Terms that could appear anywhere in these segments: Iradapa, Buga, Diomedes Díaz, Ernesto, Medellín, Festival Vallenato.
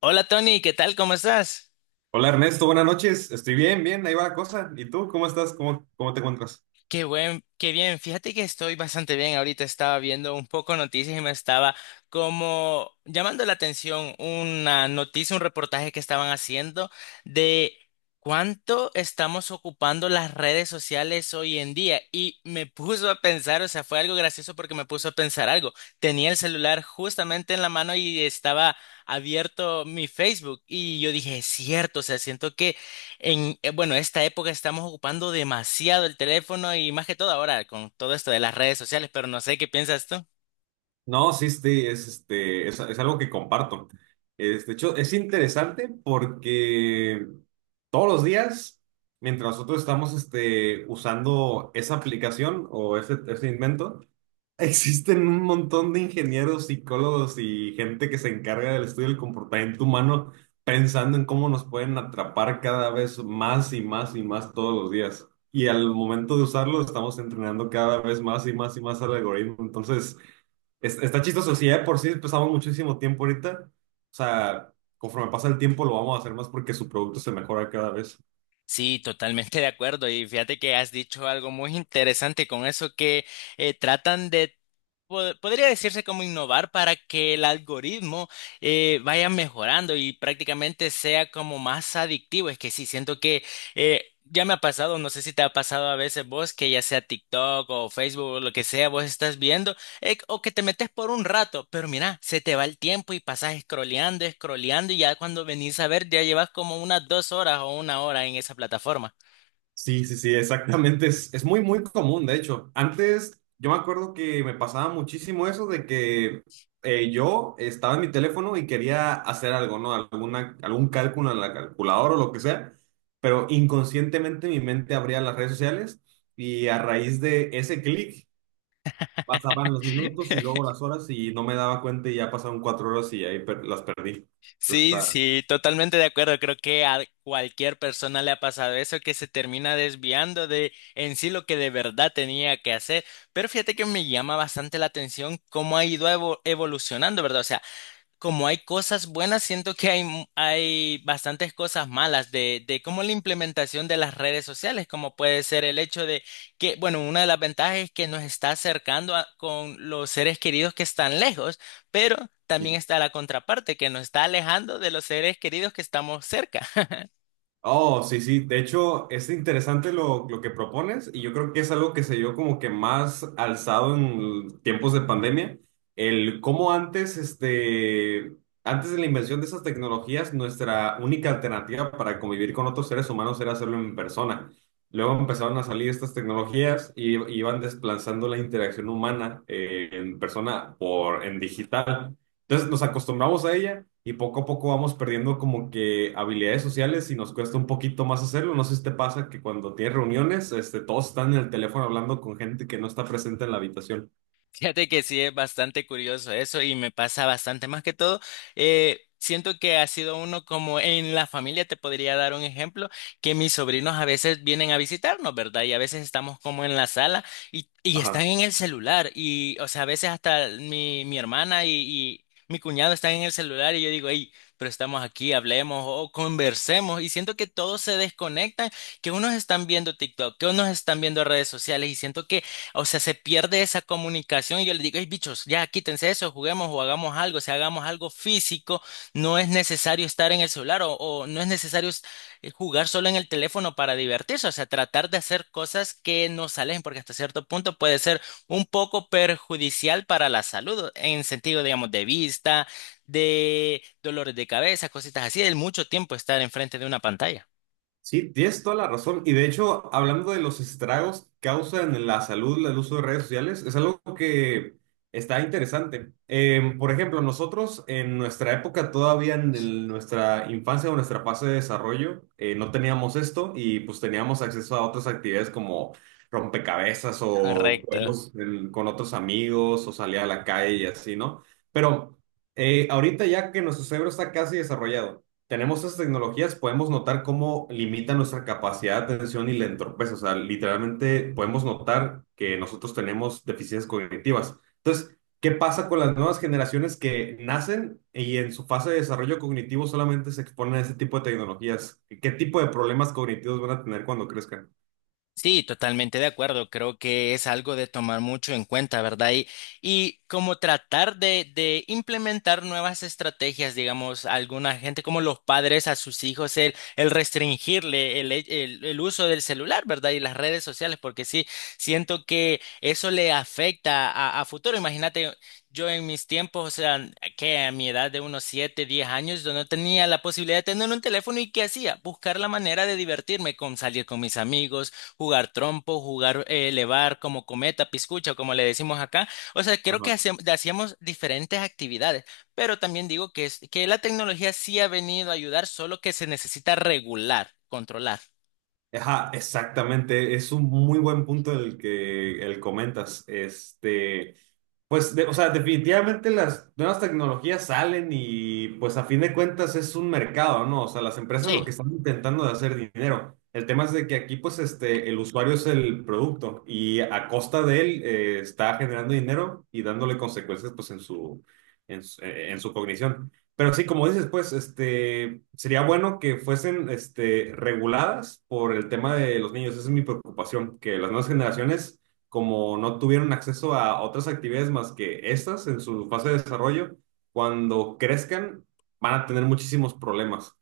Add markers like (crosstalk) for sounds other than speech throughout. Hola Tony, ¿qué tal? ¿Cómo estás? Hola Ernesto, buenas noches. Estoy bien, bien, ahí va la cosa. ¿Y tú cómo estás? ¿Cómo te encuentras? Qué bien. Fíjate que estoy bastante bien. Ahorita estaba viendo un poco noticias y me estaba como llamando la atención una noticia, un reportaje que estaban haciendo de cuánto estamos ocupando las redes sociales hoy en día. Y me puso a pensar, o sea, fue algo gracioso porque me puso a pensar algo. Tenía el celular justamente en la mano y estaba abierto mi Facebook y yo dije, es cierto, o sea, siento que bueno, esta época estamos ocupando demasiado el teléfono y más que todo ahora con todo esto de las redes sociales, pero no sé qué piensas tú. No, sí, es, es algo que comparto. Es, de hecho, es interesante porque todos los días, mientras nosotros estamos usando esa aplicación o ese invento, existen un montón de ingenieros, psicólogos y gente que se encarga del estudio del comportamiento humano pensando en cómo nos pueden atrapar cada vez más y más y más todos los días. Y al momento de usarlo, estamos entrenando cada vez más y más y más al algoritmo. Entonces, está chistoso. Si ya de por sí pasamos muchísimo tiempo ahorita, o sea, conforme pasa el tiempo lo vamos a hacer más porque su producto se mejora cada vez. Sí, totalmente de acuerdo. Y fíjate que has dicho algo muy interesante con eso que tratan de podría decirse como innovar para que el algoritmo vaya mejorando y prácticamente sea como más adictivo. Es que sí, siento que ya me ha pasado, no sé si te ha pasado a veces vos, que ya sea TikTok o Facebook o lo que sea, vos estás viendo o que te metes por un rato, pero mira, se te va el tiempo y pasas scrolleando, scrolleando y ya cuando venís a ver ya llevas como unas 2 horas o 1 hora en esa plataforma. Sí, sí, sí, exactamente. Es muy, muy común, de hecho. Antes yo me acuerdo que me pasaba muchísimo eso de que yo estaba en mi teléfono y quería hacer algo, ¿no? Algún cálculo en la calculadora o lo que sea, pero inconscientemente mi mente abría las redes sociales y a raíz de ese clic pasaban los minutos y (laughs) luego las horas y no me daba cuenta y ya pasaron cuatro horas y ahí las perdí. Entonces Sí, está. sí, totalmente de acuerdo. Creo que a cualquier persona le ha pasado eso, que se termina desviando de en sí lo que de verdad tenía que hacer. Pero fíjate que me llama bastante la atención cómo ha ido evolucionando, ¿verdad? O sea, como hay cosas buenas, siento que hay, hay bastantes cosas malas de cómo la implementación de las redes sociales, como puede ser el hecho de que, bueno, una de las ventajas es que nos está acercando con los seres queridos que están lejos, pero también está la contraparte, que nos está alejando de los seres queridos que estamos cerca. (laughs) Oh, sí, sí. De hecho, es interesante lo que propones y yo creo que es algo que se dio como que más alzado en tiempos de pandemia. El cómo antes, antes de la invención de esas tecnologías, nuestra única alternativa para convivir con otros seres humanos era hacerlo en persona. Luego empezaron a salir estas tecnologías y iban desplazando la interacción humana en persona por en digital. Entonces nos acostumbramos a ella y poco a poco vamos perdiendo como que habilidades sociales y nos cuesta un poquito más hacerlo. No sé si te pasa que cuando tienes reuniones, todos están en el teléfono hablando con gente que no está presente en la habitación. Fíjate que sí es bastante curioso eso y me pasa bastante. Más que todo, siento que ha sido uno como en la familia, te podría dar un ejemplo, que mis sobrinos a veces vienen a visitarnos, ¿verdad? Y a veces estamos como en la sala y están Ajá. en el celular y, o sea, a veces hasta mi hermana y mi cuñado están en el celular y yo digo, hey, pero estamos aquí, hablemos o conversemos y siento que todos se desconectan, que unos están viendo TikTok, que unos están viendo redes sociales y siento que o sea, se pierde esa comunicación y yo les digo, hey, bichos, ya quítense eso, juguemos o hagamos algo, o sea, hagamos algo físico, no es necesario estar en el celular o no es necesario jugar solo en el teléfono para divertirse, o sea, tratar de hacer cosas que nos alejen, porque hasta cierto punto puede ser un poco perjudicial para la salud, en sentido, digamos, de vista, de dolores de cabeza, cositas así, del mucho tiempo estar enfrente de una pantalla. Sí, tienes toda la razón. Y de hecho, hablando de los estragos que causan en la salud el uso de redes sociales, es algo que está interesante. Por ejemplo, nosotros en nuestra época, todavía en nuestra infancia o nuestra fase de desarrollo, no teníamos esto y pues teníamos acceso a otras actividades como rompecabezas o Correcto. juegos con otros amigos o salir a la calle y así, ¿no? Pero ahorita ya que nuestro cerebro está casi desarrollado tenemos esas tecnologías, podemos notar cómo limita nuestra capacidad de atención y la entorpece. O sea, literalmente podemos notar que nosotros tenemos deficiencias cognitivas. Entonces, ¿qué pasa con las nuevas generaciones que nacen y en su fase de desarrollo cognitivo solamente se exponen a ese tipo de tecnologías? ¿Qué tipo de problemas cognitivos van a tener cuando crezcan? Sí, totalmente de acuerdo. Creo que es algo de tomar mucho en cuenta, ¿verdad? Y como tratar de implementar nuevas estrategias, digamos, alguna gente como los padres a sus hijos, el restringirle el uso del celular, ¿verdad? Y las redes sociales, porque sí, siento que eso le afecta a futuro. Imagínate. Yo en mis tiempos, o sea, que a mi edad de unos 7, 10 años, yo no tenía la posibilidad de tener un teléfono y ¿qué hacía? Buscar la manera de divertirme con salir con mis amigos, jugar trompo, jugar elevar como cometa, piscucha, como le decimos acá. O sea, creo Ajá. que hacíamos diferentes actividades, pero también digo que, que la tecnología sí ha venido a ayudar, solo que se necesita regular, controlar. Ajá, exactamente. Es un muy buen punto el que el comentas. Pues, o sea, definitivamente las nuevas tecnologías salen y pues a fin de cuentas es un mercado, ¿no? O sea, las empresas lo que Sí. están intentando de hacer dinero. El tema es de que aquí pues el usuario es el producto y a costa de él está generando dinero y dándole consecuencias pues en su, en su, en su cognición. Pero sí, como dices, pues sería bueno que fuesen reguladas por el tema de los niños. Esa es mi preocupación, que las nuevas generaciones como no tuvieron acceso a otras actividades más que estas en su fase de desarrollo, cuando crezcan van a tener muchísimos problemas.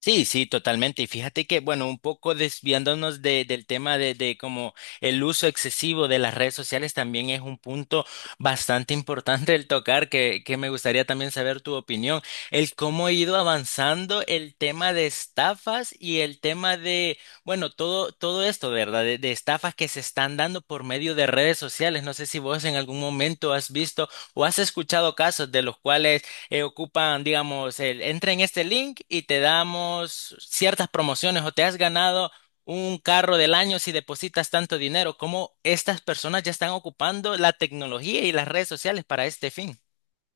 Sí, sí, totalmente. Y fíjate que, bueno, un poco desviándonos del tema de como el uso excesivo de las redes sociales también es un punto bastante importante el tocar, que me gustaría también saber tu opinión. El cómo ha ido avanzando el tema de estafas y el tema de, bueno, todo, todo esto, ¿verdad? De estafas que se están dando por medio de redes sociales. No sé si vos en algún momento has visto o has escuchado casos de los cuales ocupan, digamos, el, entra en este link y te damos ciertas promociones o te has ganado un carro del año si depositas tanto dinero, como estas personas ya están ocupando la tecnología y las redes sociales para este fin.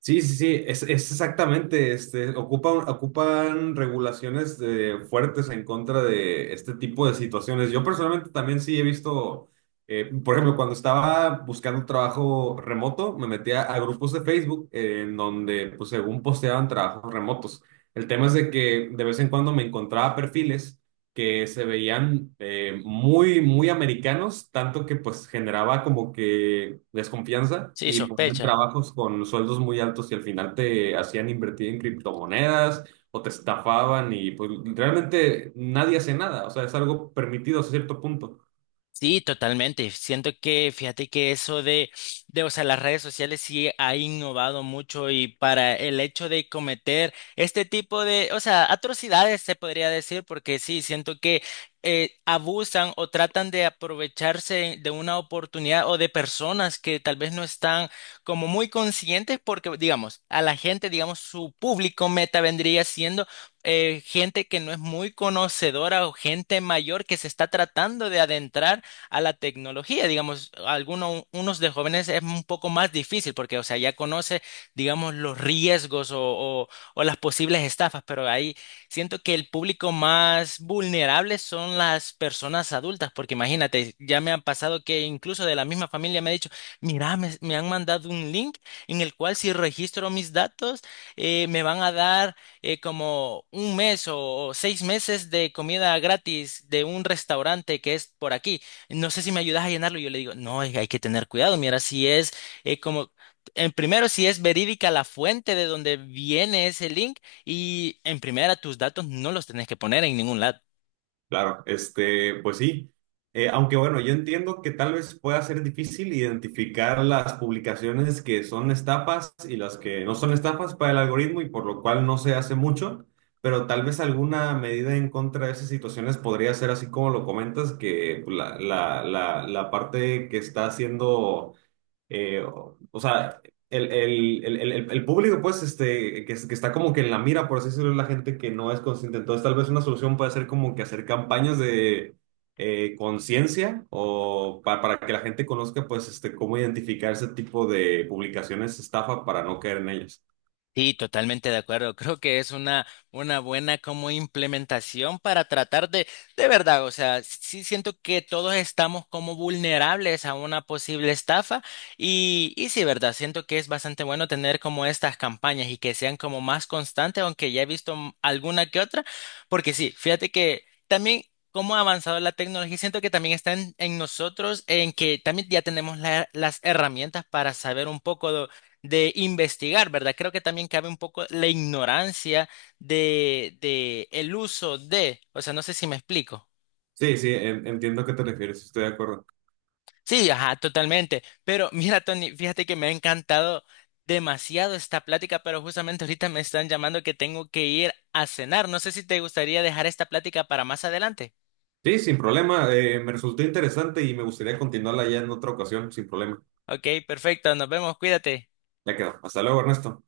Sí, sí, sí, es exactamente, ocupan, ocupan regulaciones fuertes en contra de este tipo de situaciones. Yo personalmente también sí he visto, por ejemplo, cuando estaba buscando trabajo remoto, me metía a grupos de Facebook en donde, pues, según posteaban trabajos remotos. El tema es de que de vez en cuando me encontraba perfiles que se veían muy, muy americanos, tanto que pues generaba como que desconfianza Sí, y ponían sospecha. trabajos con sueldos muy altos y al final te hacían invertir en criptomonedas o te estafaban y pues realmente nadie hace nada, o sea, es algo permitido a cierto punto. Sí, totalmente. Siento que, fíjate que eso de, o sea, las redes sociales sí ha innovado mucho y para el hecho de cometer este tipo de, o sea, atrocidades se podría decir, porque sí, siento que abusan o tratan de aprovecharse de una oportunidad o de personas que tal vez no están como muy conscientes, porque, digamos, a la gente, digamos, su público meta vendría siendo gente que no es muy conocedora o gente mayor que se está tratando de adentrar a la tecnología. Digamos, algunos unos de jóvenes es un poco más difícil porque, o sea, ya conoce, digamos, los riesgos o las posibles estafas, pero ahí siento que el público más vulnerable son las personas adultas, porque imagínate, ya me han pasado que incluso de la misma familia me ha dicho, mira, me han mandado un link en el cual si registro mis datos, me van a dar como 1 mes o 6 meses de comida gratis de un restaurante que es por aquí, no sé si me ayudas a llenarlo. Y yo le digo, no, es que hay que tener cuidado. Mira, si es eh, como, en primero, si es verídica la fuente de donde viene ese link y en primera, tus datos no los tenés que poner en ningún lado. Claro, pues sí. Aunque bueno, yo entiendo que tal vez pueda ser difícil identificar las publicaciones que son estafas y las que no son estafas para el algoritmo y por lo cual no se hace mucho, pero tal vez alguna medida en contra de esas situaciones podría ser así como lo comentas, que la parte que está haciendo o sea, el público, pues, que, que está como que en la mira, por así decirlo, es la gente que no es consciente. Entonces, tal vez una solución puede ser como que hacer campañas de conciencia o para que la gente conozca, pues, cómo identificar ese tipo de publicaciones estafa para no caer en ellas. Sí, totalmente de acuerdo. Creo que es una buena como implementación para tratar de verdad, o sea, sí siento que todos estamos como vulnerables a una posible estafa y sí, verdad, siento que es bastante bueno tener como estas campañas y que sean como más constantes, aunque ya he visto alguna que otra, porque sí, fíjate que también... Cómo ha avanzado la tecnología, siento que también está en nosotros, en que también ya tenemos las herramientas para saber un poco de investigar, ¿verdad? Creo que también cabe un poco la ignorancia de el uso de, o sea, no sé si me explico. Sí, sí, entiendo a qué te refieres, estoy de acuerdo. Sí, ajá, totalmente. Pero (laughs) mira, Tony, fíjate que me ha encantado demasiado esta plática, pero justamente ahorita me están llamando que tengo que ir a cenar. No sé si te gustaría dejar esta plática para más adelante. Sí, sin problema, me resultó interesante y me gustaría continuarla ya en otra ocasión, sin problema. Ok, perfecto, nos vemos, cuídate. Ya quedó. Hasta luego, Ernesto.